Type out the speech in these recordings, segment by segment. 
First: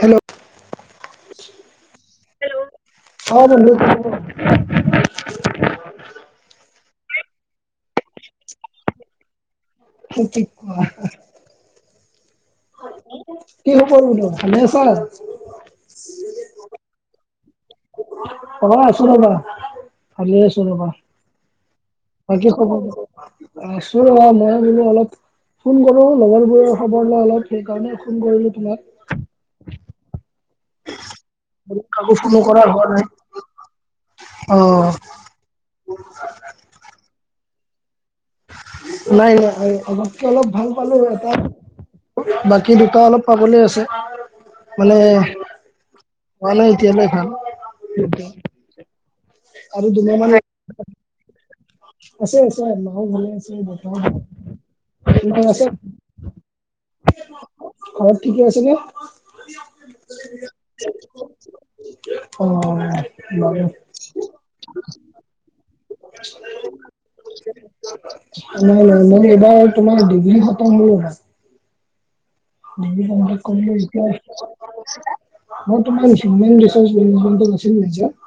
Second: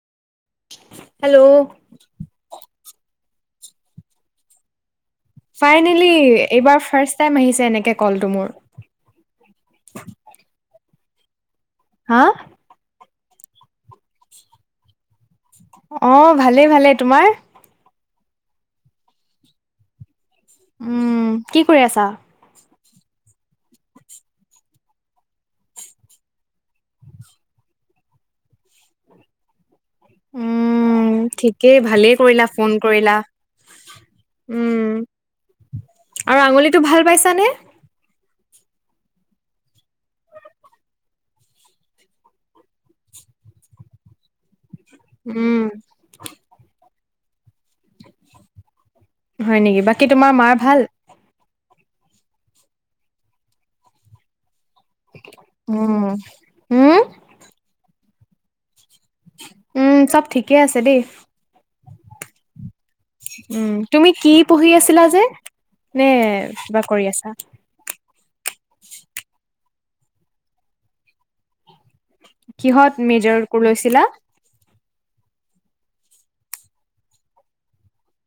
Hello hello hello অঁ বোলো ক? ফাইনেলি এইবাৰ ফাৰষ্ট টাইম আহিছে এনেকে কলটো মোৰ। সেটিক কোৱা হয়। হাঁ? কি কৰিমনো? ভালে আছা? অঁ ভালেই ভালেই, তোমাৰ? অঁ আছোঁ ৰ'বা, ভালেই আছোঁ ৰ'বা। উম কি কৰি আছা? বাকী খবৰ ক? আছোঁ ৰবা মই বোলো অলপ- ফোন কৰোঁ লগৰবোৰৰ খবৰ লওঁ অলপ, সেইকাৰণে ফোন কৰিলোঁ তোমাক। উম' ঠিক। তাকেই বোলো কাকো ভালেই ফোনো কৰিলা কৰা ফোন হোৱা নাই কৰিলা, অ উম। আৰু আঙুলিটো ভাল পাইছানে? নাই নাই, আগতকে অলপ ভাল পালো এটা। বাকী দুটা অলপ পাবলেই আছে। মানে উম, পোৱা নাই এতিয়ালৈ ভাল। হয় নেকি আৰু বাকী দুুমাহ মাহ তোমাৰ মানে- মাৰ ভাল? আছে আছে, মাও ভালে আছে দেউতাই ভালে, তোমাৰ আছে? উম উম ঘৰত ঠিকে আছেনে? উম' চব ঠিকে আছে দেই। অঁ অঁ অঁ। উম তুমি কি পঢ়ি আছিলা যে নে কিবা কৰি আছা? নাই নাই মই এইবাৰ তোমাৰ ডিগ্ৰী খতম হ'ল এইবাৰ। কিহত ডিগ্ৰী মেজৰ কমপ্লেত কৰিলা লৈছিলা এতিয়াই। মোৰ তোমাৰ human research [unintelligible]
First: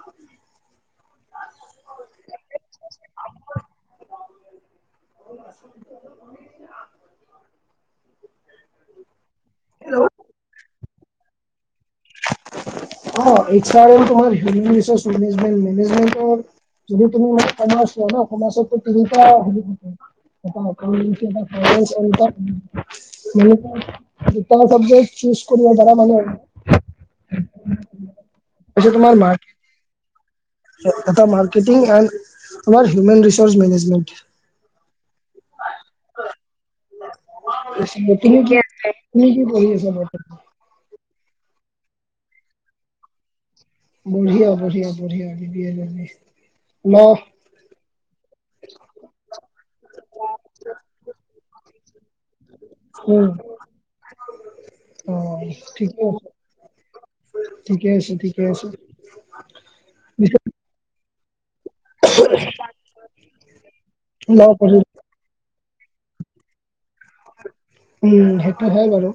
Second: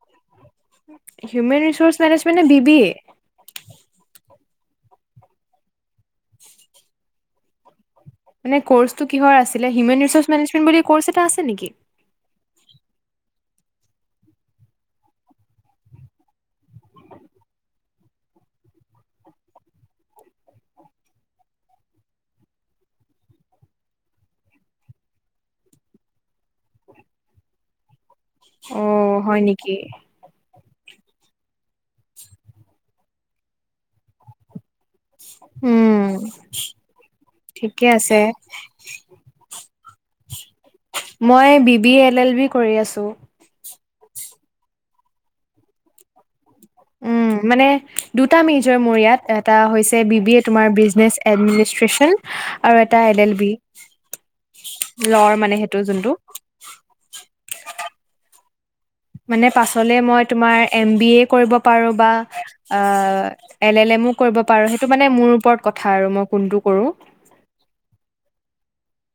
human research manage মানে বি বি এ? [unintelligible] [inaudible] মানে কৰ্চটো কিহৰ আছিলে হিউমেন ৰিচৰ্চ মেনেজমেণ বুলি কৰ্ছ এটা আছে নেকি? অঁ এইচ আৰ এল পঢ়া নি? হিউমেন ৰিচাৰ্চ মেনেজমেন মেনেজমেণ্টৰ। যদি তুমি মোক কমাৰ্চ লোৱা ন কমাচতটো তিনিটা- [unintelligible] দুটা চাব্জেকট চুজ কৰিব পাৰা মানে। পিছে তোমাৰ অ' হয় মাক- নেকি? এটা মাৰ্কেটিং এণ্ড আমাৰ হিউমেন ৰিচাৰচ মেনেজমেন্ট। হুম। ঠিকে আছে। তুমি কি তুমি কি পঢ়ি আছা বৰ্তমান? মই B B L L B কৰি আছো। বঢ়িয়া বঢ়িয়া বঢ়িয়া দিবি যদি। মক- উম, মানে দুটা মেজৰ মোৰ ইয়াত এটা হৈছে বি বি এ তোমাৰ বিজনেছ এডমিনিষ্ট্ৰেশ্যন আৰু এটা এল উম এল বি অ লৰ মানে সেইটো ঠিকে যোনটো। আছে ঠিকে আছে ঠিকে আছে। মানে পাছলে মই পিছত তোমাৰ এম বি এ কৰিব পাৰো বা আ এল এল এমো ল কৰিব পাৰো পঢ়ি সেইটো মানে মোৰ ওপৰত কথা আৰু মই কোনটো কৰো। উম সেইটো হয়ে বাৰু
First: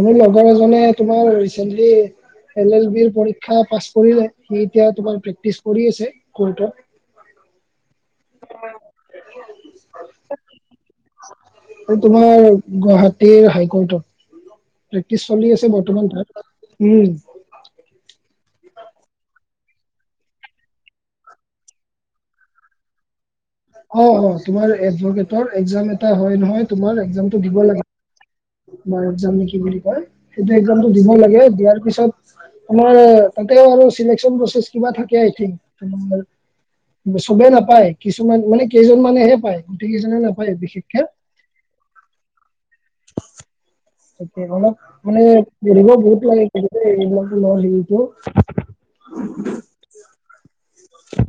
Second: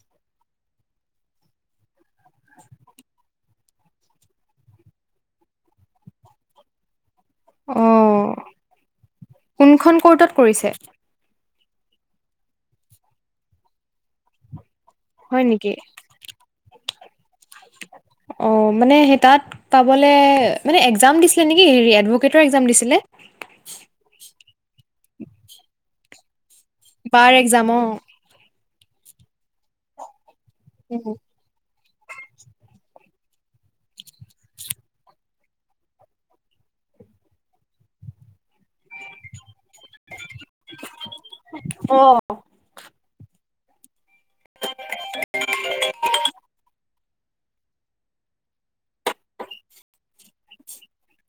মোৰ লগৰ এজনে তোমাৰ ৰিচেন্টলি এল এল বিৰ পৰীক্ষা পাছ কৰিলে সি এতিয়া তোমাৰ প্ৰেক্টিচ কৰি আছে কৰ্টত [inaudible] অ কোনখন কৰ্টত কৰিছে? এই তোমাৰ গুৱাহাটীৰ হাই কৰ্টত। প্ৰেক্টিচ হয় চলি আছে নেকি? বৰ্তমান তাত উম। অ মানে সেই তাত পাবলে মানে একজাম দিছিলে নেকি হেৰি এডভকেটৰ এক্জাম দিছিলে অ অ তোমাৰ এডভেটৰ একজাম এটা হয় নহয় তোমাৰ বাৰ একজামটো দিব এক্সাম লাগে। অ' তোমাৰ একজাম নেকি বুলি কয় সেইটো একজামটো দিব লাগে দিয়াৰ পিছত মানে তাতে আৰু চিলেকচন প্ৰচেছ কিবা থাকে আই থিংক চবেই নাপায় কিছু কিছুমান মানে কেইজনমানেহে পায় গোটেই কেইজনে নাপায় বিশেষকে অ' তাকে অলপ মানে [unintelligible] বহুত লাগে [unintelligible] এইবিলাক ল লিংটো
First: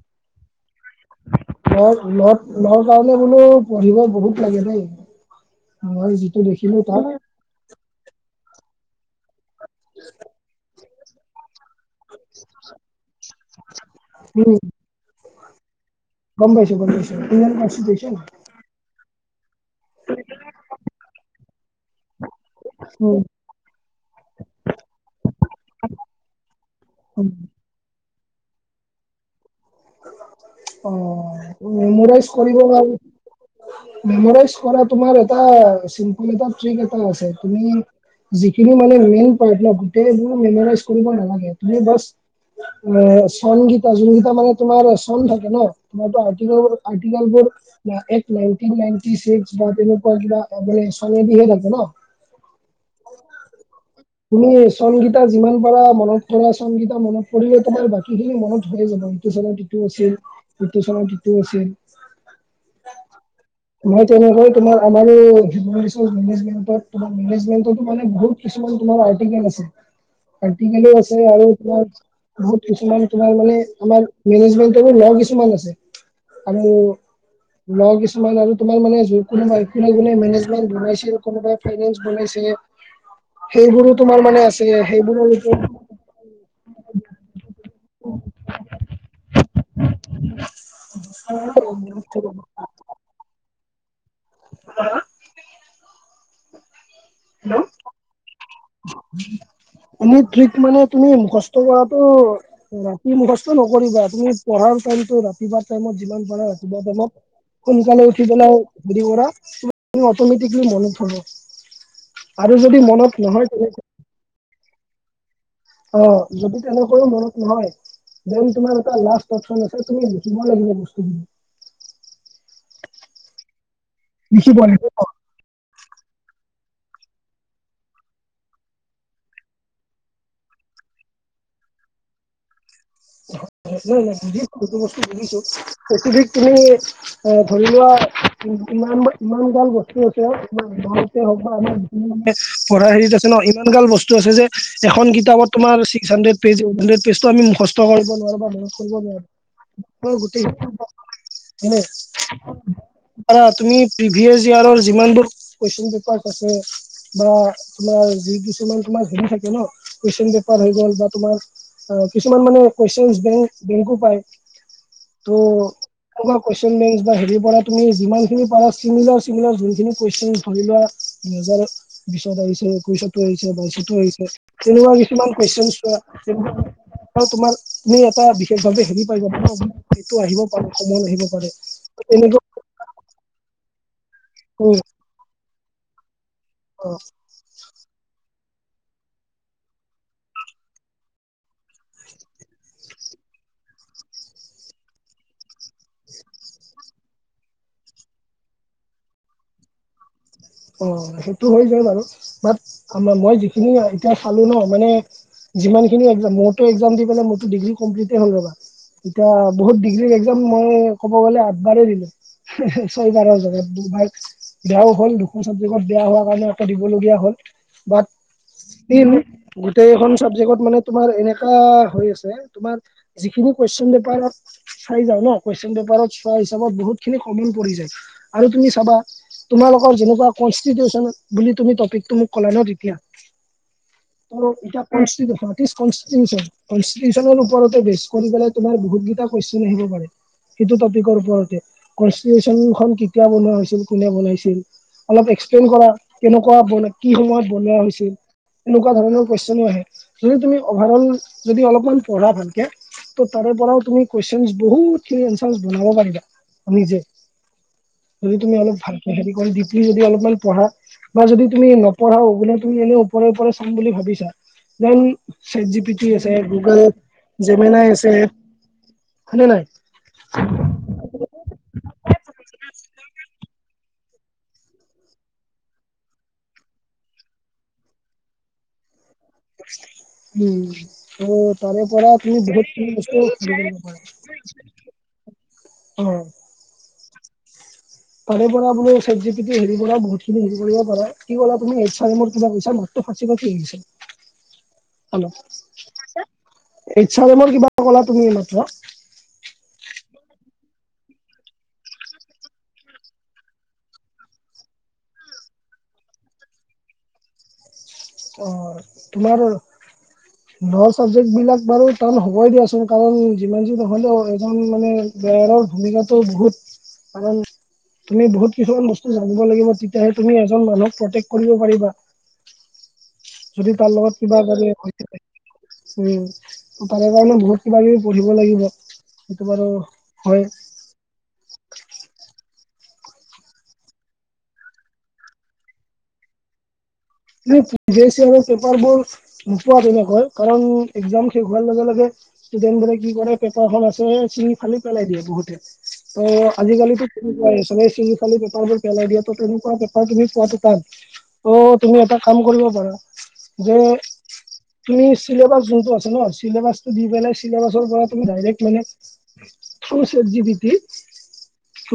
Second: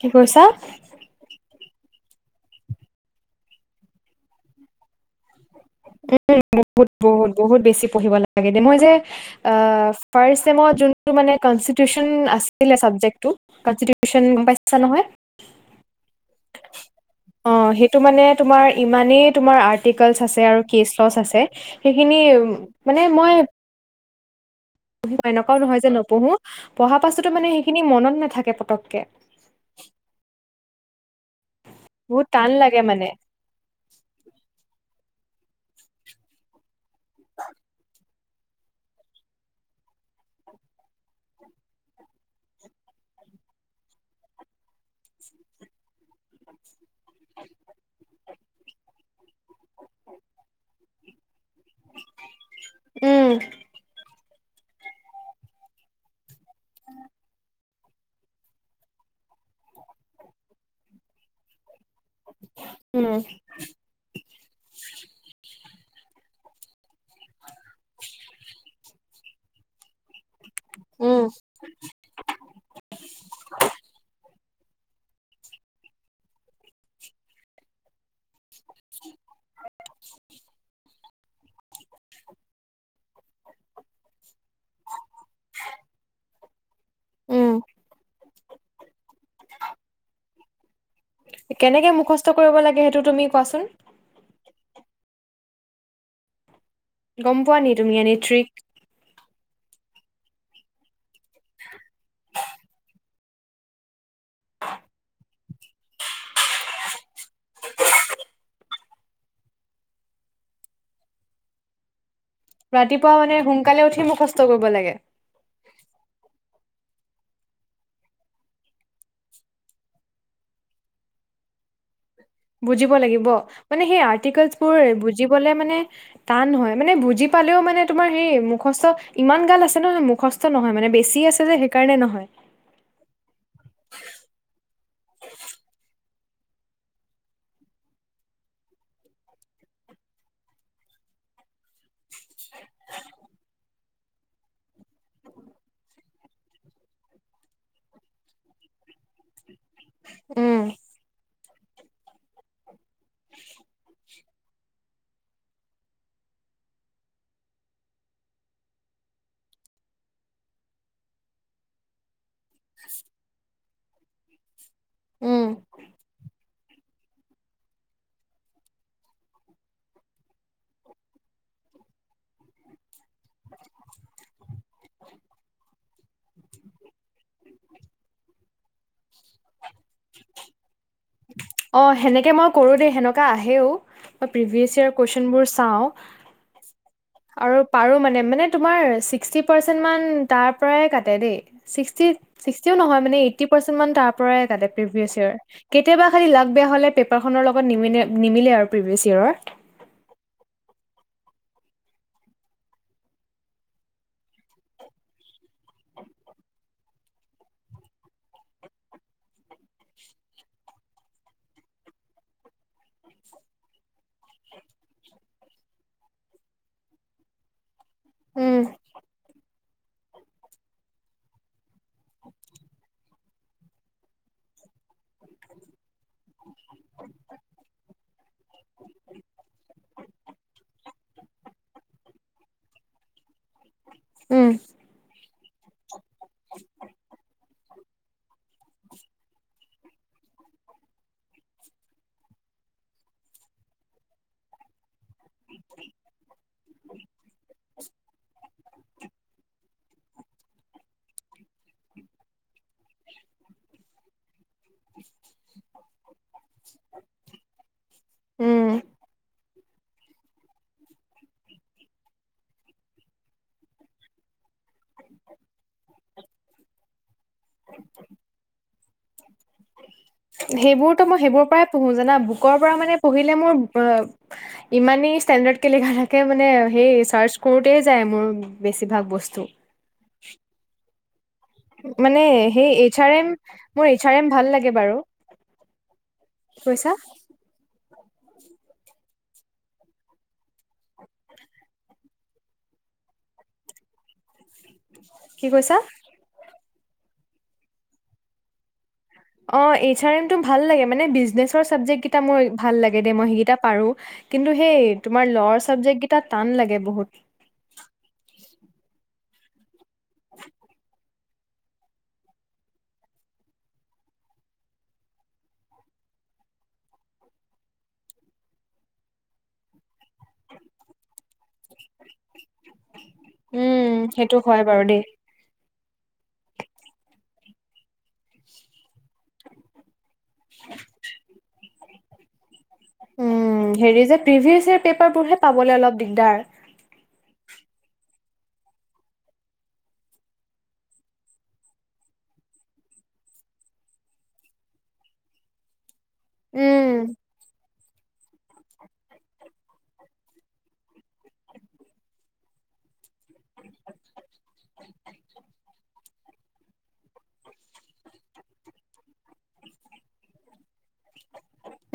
কি কৰিছা মই মই [unintelligible] বোলো পঢ়িব বহুত লাগে দেই মই যিটো দেখিলো বহুত তাই বহুত বহুত বেছি পঢ়িব লাগে দে মই যে আ ফাৰ্ষ্ট চেমত যোনটো মানে কনচিপ্ট টিচন আছিলে চাবজেক্টটোত কনচিটিশ্যন গম উম পাইছা নহয় গম পাইছো গম অ' সেইটো পাইছো [unintelligible] মানে তোমাৰ ইমানেই তোমাৰ আৰ্টিক আছে আৰু কেছৱাছ সেইখিনি মানে উম মই এনেকুৱাও নহয় যে নপঢ়ো পঢ়া উম পাছতো মানে সেইখিনি মনত নাথাকে পতককে অ বহুত মেমৰাইজ টান কৰিব লাগে বাবে মানে মেমৰাইজ কৰা তোমাৰ এটা [unintelligible] আছে তুমি যিখিন মানে মেইন পাৰ্ট ন গোটেই মেমৰাইজ কৰিবা নালাগে তুমি বছ এ চন কিতা যোনকিতা মানে তোমাৰ চন থাকে ন [unintelligible] আৰ্টিকেল বোৰ এট নাইনটি নাইনটি চিক্সৰ তেনেকুৱা কিবা অবলেচনে দিয়ে ন উম তুমি চন কিতা যিমান পাৰা মনত তোমাৰ চনকেইটা মনত পৰিলে তোমাৰ বাকীখিনি মনত হয়ে যাব ইটো চনত যিটো আছিল ইটো চনত যিটো আছিল উম মই তেনেকৈ তোমাৰ আমাৰ এই [unintelligible] মেনেজমেন্ট মেনেজমেন্টটো মানে বহুত কিছুমান তোমাৰ আৰ্টিকেল আছে আৰ্ৰটিকেলি আছে উম, আৰু তোমাৰ বহুত কিছুমান তোমাৰ মানে আমাৰ মেনেজমেন্টৰো ল কিছুমান আছে আৰু ল কিছুমান আৰু তোমাৰ মানে যোন কোনোবাই কোনে কোনে মেনেজমেণ্ট বনাইছিল কোনোবাই ফাইনেন্স বনাইছে সেইবোৰো তোমাৰ মানে আছে সেইবোৰৰ ওপৰত উম [unintelligible] কেনেকে মুখস্থ কৰিব লাগে সেইটো তুমি কোৱাচোন হা গম পোৱা নি তুমি এনেই থ্ৰিক তুমি থ্ৰীক মানে তুমি মুখস্থ কৰাতো উ মী মুখস্থ নকৰিবা তুমি পঢ়াৰ টাইমতটো ৰাতিপুৱা টাইমত যিমান পাৰা ৰাতিপুৱা টাইমত সোনকালে উঠি পেলাই হেৰি কৰা তুমি অটমেটিকলি মনত হব আৰু যদি মনত নহয় তেনে কালে উঠি মুখস্ত কৰিব লাগে অ যদি তেনেকৈও মনত নহয় দেন তোমাৰ এটা লাষ্ট অবশ্যচন আছে তুমি লিখিব লাগিব বস্তুখিনি বুজিব লাগিব মানে সেই লিখিব আৰ্টিকোলচবোৰ লাগিব বুজিবলে মানে টান নহয় মানে বুজি পালেও মানে তোমাৰ হেই মুখস্থ ইমান গাল আছে নহয় মুখছ স্ত নহয় মানে বেছি আছে যে সেইকাৰণে নহয় [unintelligible] তুমি এ ধৰি লোৱা ই ইমান ইমান গাল বস্তু এতিয়া ইমান গতে হওক বা আমাৰ উম হে পঢ়া হেৰিত আছে ন ইমান গাল বস্তু আছে যে এখন কিতাপত তোমাৰ ছিক্সাহানড্ৰে পেজ পেজটো আমি মুখছ কৰিব নোৱাৰো [unintelligible] উম, কেনে কৰা তুমি প্ৰিভিয়াছ জিয়াৰৰ যিমানবোৰ কোৱেশ্যন পেপাৰ আছে বা তোমাৰ যি কিছুমান তোমাৰ হেৰি থাকে ন কুৱেশ্যন পেপাৰ হৈ গল বা তোমাৰ অ কিছুমান মানে কুৱেশ্যন বেংক বেংকো পায় উম, ত'নেকুৱা কুৱেশ্যন বেংকছ বা হেৰি পৰা তুমি যিমানখিনি পাৰা চিমিজাৰ চিমিনাৰছ জোনখিনি কুৱেশ্যন ধৰি লোৱা মেজৰ বিশত আহিছে, একৈশতো আহিছে, বাইশতো আহিছে। তেনেকোৱা কিছুমান কুৱেশনচ বা তেনেকুৱা আপুনি এটা বিশেষ ভাৱে হেৰি পাই যাব আপোনাৰ এইটো আহিব পাৰে সময় আহিব পাৰে, ত তেনেকা কৰো দেই সেনকা আহেও বা প্ৰিভিয়াছ ইয়েৰ কুৱেশনবোৰ চাওঁ। অ আৰু পাৰো মানে মানে তোমাৰ ছিক্সটি পাৰ্চেন্টমান তাৰ পৰাই কাটে দেই। চি ছিক্সটিও নহয় মানে এইটি পাৰ্চেন্টমান তাৰ পৰাই কাটে প্ৰিভিয়ছ ইয়েৰ। কেতিয়াবা খালি লাগ বেয়া হ'লে পেপাৰখনৰ লগত নিমিলে নিমিলে আৰু প্ৰিভিয়াছ ইয়েৰৰ। অ সেইটো হৈ যায় বাৰু, বাট আ মই যিখিনি এতিয়া চালো ন মানে যিমানখিনি একজাম মোৰতো একজাম দি পেলাই মোৰতো ডিগ্ৰী কমপ্লিটেই হ'ল ৰবা। এতিয়া বহুত ডিগ্ৰী একজাম মই ক'ব গ'লে আঠবাৰে দিলো। হে হে ছয় বাৰৰ জাগাত দুবাৰ বেয়াও হ'ল দুখ খন চাবজেকত বেয়া হোৱা কাৰনে আকৌ দিব দিবলগীয়া হ'ল উম বাত ইন গোটেইখন চাবজেক্টত মানে তোমাৰ এনেকা হৈ আছে তোমাৰ যিখিনি কুৱেশন পেপাৰত চাই যাওঁ ন, কুৱেশন পেপাৰত তাৰ হিচাপত বহুতখিনি কমিন পৰি যায় আৰু তুমি চাবা তোমালোকৰ যেনেকুৱা কনষ্টিটিউচন বুলি তুমি টপিকটো মোক ক'লা ন তেতিয়া। উম এ [inaudible] কনষ্টিটিউচনৰ ওপৰতে বেচ কৰি পেলাই তোমাৰ বহুতগিটা কুৱেচন আহিব পাৰে। সেইটো টপিকৰ ওপৰতে, কনষ্টিটিউচনখন কেতিয়া বনোৱা হৈছিল, কোনে বনাইছিল? অলপ এক্সপ্লেইন কৰা, কেনেকুৱা বন কি সময়ত বনোৱা হৈছিল? এনেকুৱা ধৰণৰ কুৱেচনো আহে, যদি তুমি অভাৰঅল যদি অলপমান পঢ়া ভালকে। ত' তাৰে পৰাও তুমি কুৱেশনচ বহুতখিনি এনচাৰছ বনাব পাৰিবা নিজে। যদি তুমি অলপ উম ভালকে হেৰি কৰি দি। তুমি যদি অলপমান পঢ়া বা যদি তুমি নপঢ়াও বোলে তুমি এনে ওপৰে ওপৰে চাম বুলি ভাবিছা। Then chat G P T আছে গুগল। জেমেনাই আছে হয় নে নাই? সেইবোৰতো মই সেইবোৰৰ পৰাই পঢ়ো জানা বুকৰ পৰা মানে পঢ়িলে মোৰ বা, ইমানেই ষ্টেণ্ডাৰ্ডকে লিখা থাকে মানে সেই চাৰ্চ কৰোতে যায় মোৰ বেছিভাগ বস্তু। উম ব। তাৰে পৰা মানে তুমি সেই বহুতখিনি এইচ আৰ বস্তু এম শিকিব মোৰ এইচ আৰ এম ভাল পাৰিব, লাগে বাৰু অ। কি কৈছা? তাৰে পৰা বুলো চেট জি পি টিৰ হেৰি পৰা বহুত খিনি হেৰি কৰিব পাৰে, কি কলা তুমি এইচ আৰ এমৰ কিবা কৈছা নি? টো ফাচি ফাচি গিছে। হেল্ল'! কি কৈছা এইচ আৰ এমৰ কিবা ক'লা তুমি এই মাত্ৰ? অ এইচ আৰ এমটো ভাল লাগে মানে বিজনেচৰ চাবজেক্ট কেইটা মই ভাল লাগে দে মই সেইকেইটা পাৰো। কিন্তু সেই তোমাৰ লৱৰ ছাবজেক্টকেইটা টান লাগে বহুত। অ, তোমাৰ লৰ চাব জেক্টবিলাক বাৰু টান হ'বই দিয়াচোন কাৰণ যিমান যি নহ'লেও এজন মানে, বেৰৰ ভূমিকাটো বহুত কাৰণ, তুমি বহুত কিছুমান বস্তু জানিব লাগিব তেতিয়াহে তুমি এজন মানুহক প্ৰটেক্ট কৰিব পাৰিবা। যদি তাৰ উম, লগত সেইটো কিবা হয় গলে বাৰু ভয় দেই। থাকে। উম, তাৰে কাৰণে বহুত কিবা - কিবি পঢ়িব লাগিব। সেইটো বাৰু হয়। [inaudible] উম, হেৰি যে প্ৰিভিয়াচে পেপাৰবোৰহে পাবলৈ অলপ দিগদাৰ। তুমি প্ৰিভিয়াচ য়েৰৰ পেপাৰবোৰ নোপোৱা তেনেকৈ কাৰণ একজাম শেষ হোৱাৰ লগে লগে। ষ্টুডেণ্টবোৰে কি কৰে, পেপাৰখন আছে চিঙি ফালি পেলাই দিয়ে বহুতে। ত' উম, আজিকালিটতো তেনেকুৱাই চবে চিঙি ফালি পেপাৰবোৰ পেলাই দিয়া ত তেনেকুৱা কে অ তুমি পোৱাটো টান, ত' তুমি এটা কাম কৰিব পাৰা যে, তুমি চিলেবাছ যোনটো আছে ন, চিলেবাছটো দি পেলাই চিলেবাছ ৰ পৰা তুমি ডাইৰেক্ট মানে, চ চেট জি পি তিৰ।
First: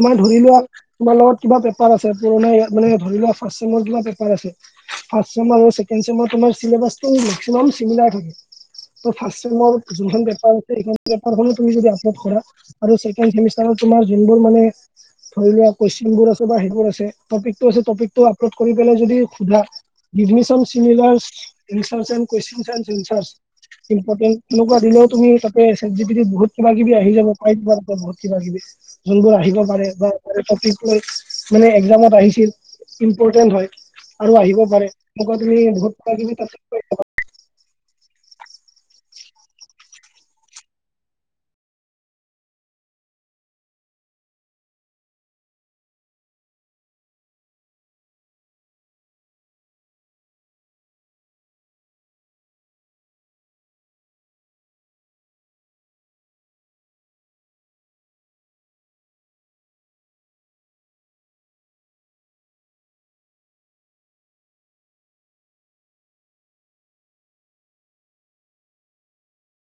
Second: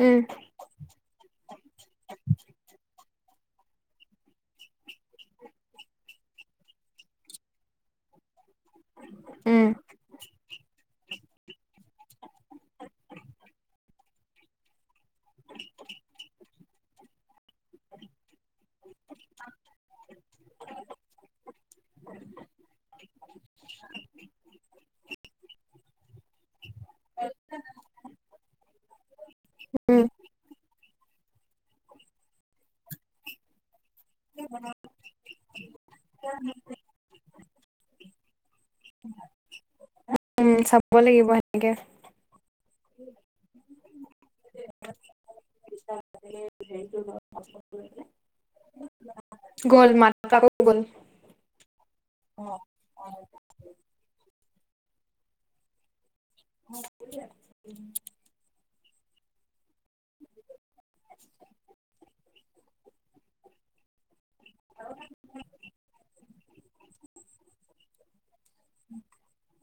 উম, ধৰি লোৱা তোমাৰ লগত কিবা পেপাৰ আছে। পুৰণা এয়া মানে ধৰি লোৱা ফাৰ্ষ্ট চেমৰ কিবা পেপাৰ আছে। ফাষ্ট চেমৰ আৰু চেকেন চেমৰ তোমাৰ চিলেবাছটো মেকচিমাম চিমিলাৰ থাকে। ত ফাষ্ট উম, চেমৰ, যোনখন পেপাৰ আছে সেইখন পেপাৰখনো তুমি যদি আপলদ কৰা। আৰু চেকেণ্ড চেমিষ্টাৰৰ তোমাৰ যোনবোৰ মানে। ধৰি লোৱা কুৱেশন বোৰ আছে বা সেইবোৰ আছে টপিক টো আছে টপিক টো আপলোড কৰি পেলাই যদি, সোধা গ্ৰেজুৱেট চন চিমিলাৰ ইনচাচেন কুৱেচন চাচন ৰিচাৰ্ছ। ইম্পৰ্টেণ্ট তেনেকুৱা দিলেও তুমি তাতে চেট জি পি টিত বহুত কিবা কিবি আহি যাব পাইখানা তাতে বহুত কিবা কিবি। জুনবোৰ আহিব পাৰে উম, বা তাৰে পতি। মানে একজামত আহিছিল ইম্পৰ্টেন্ট হয়, আৰু আহিব পাৰে। সেনেকুৱা তুমি বহুত কিবাকিবি তাতে পাই যাবা। উম চাব লাগিব সেনেকে। ৰিচাৰ্ছ থাকিলে হেৰি কৰিব পাছপত কৰি পেলাই। গ'ল মাতটো আকৌ গ'ল। [unintelligible] ধাৰণা ত বেছি ক। [unintelligible] উম [unintelligible]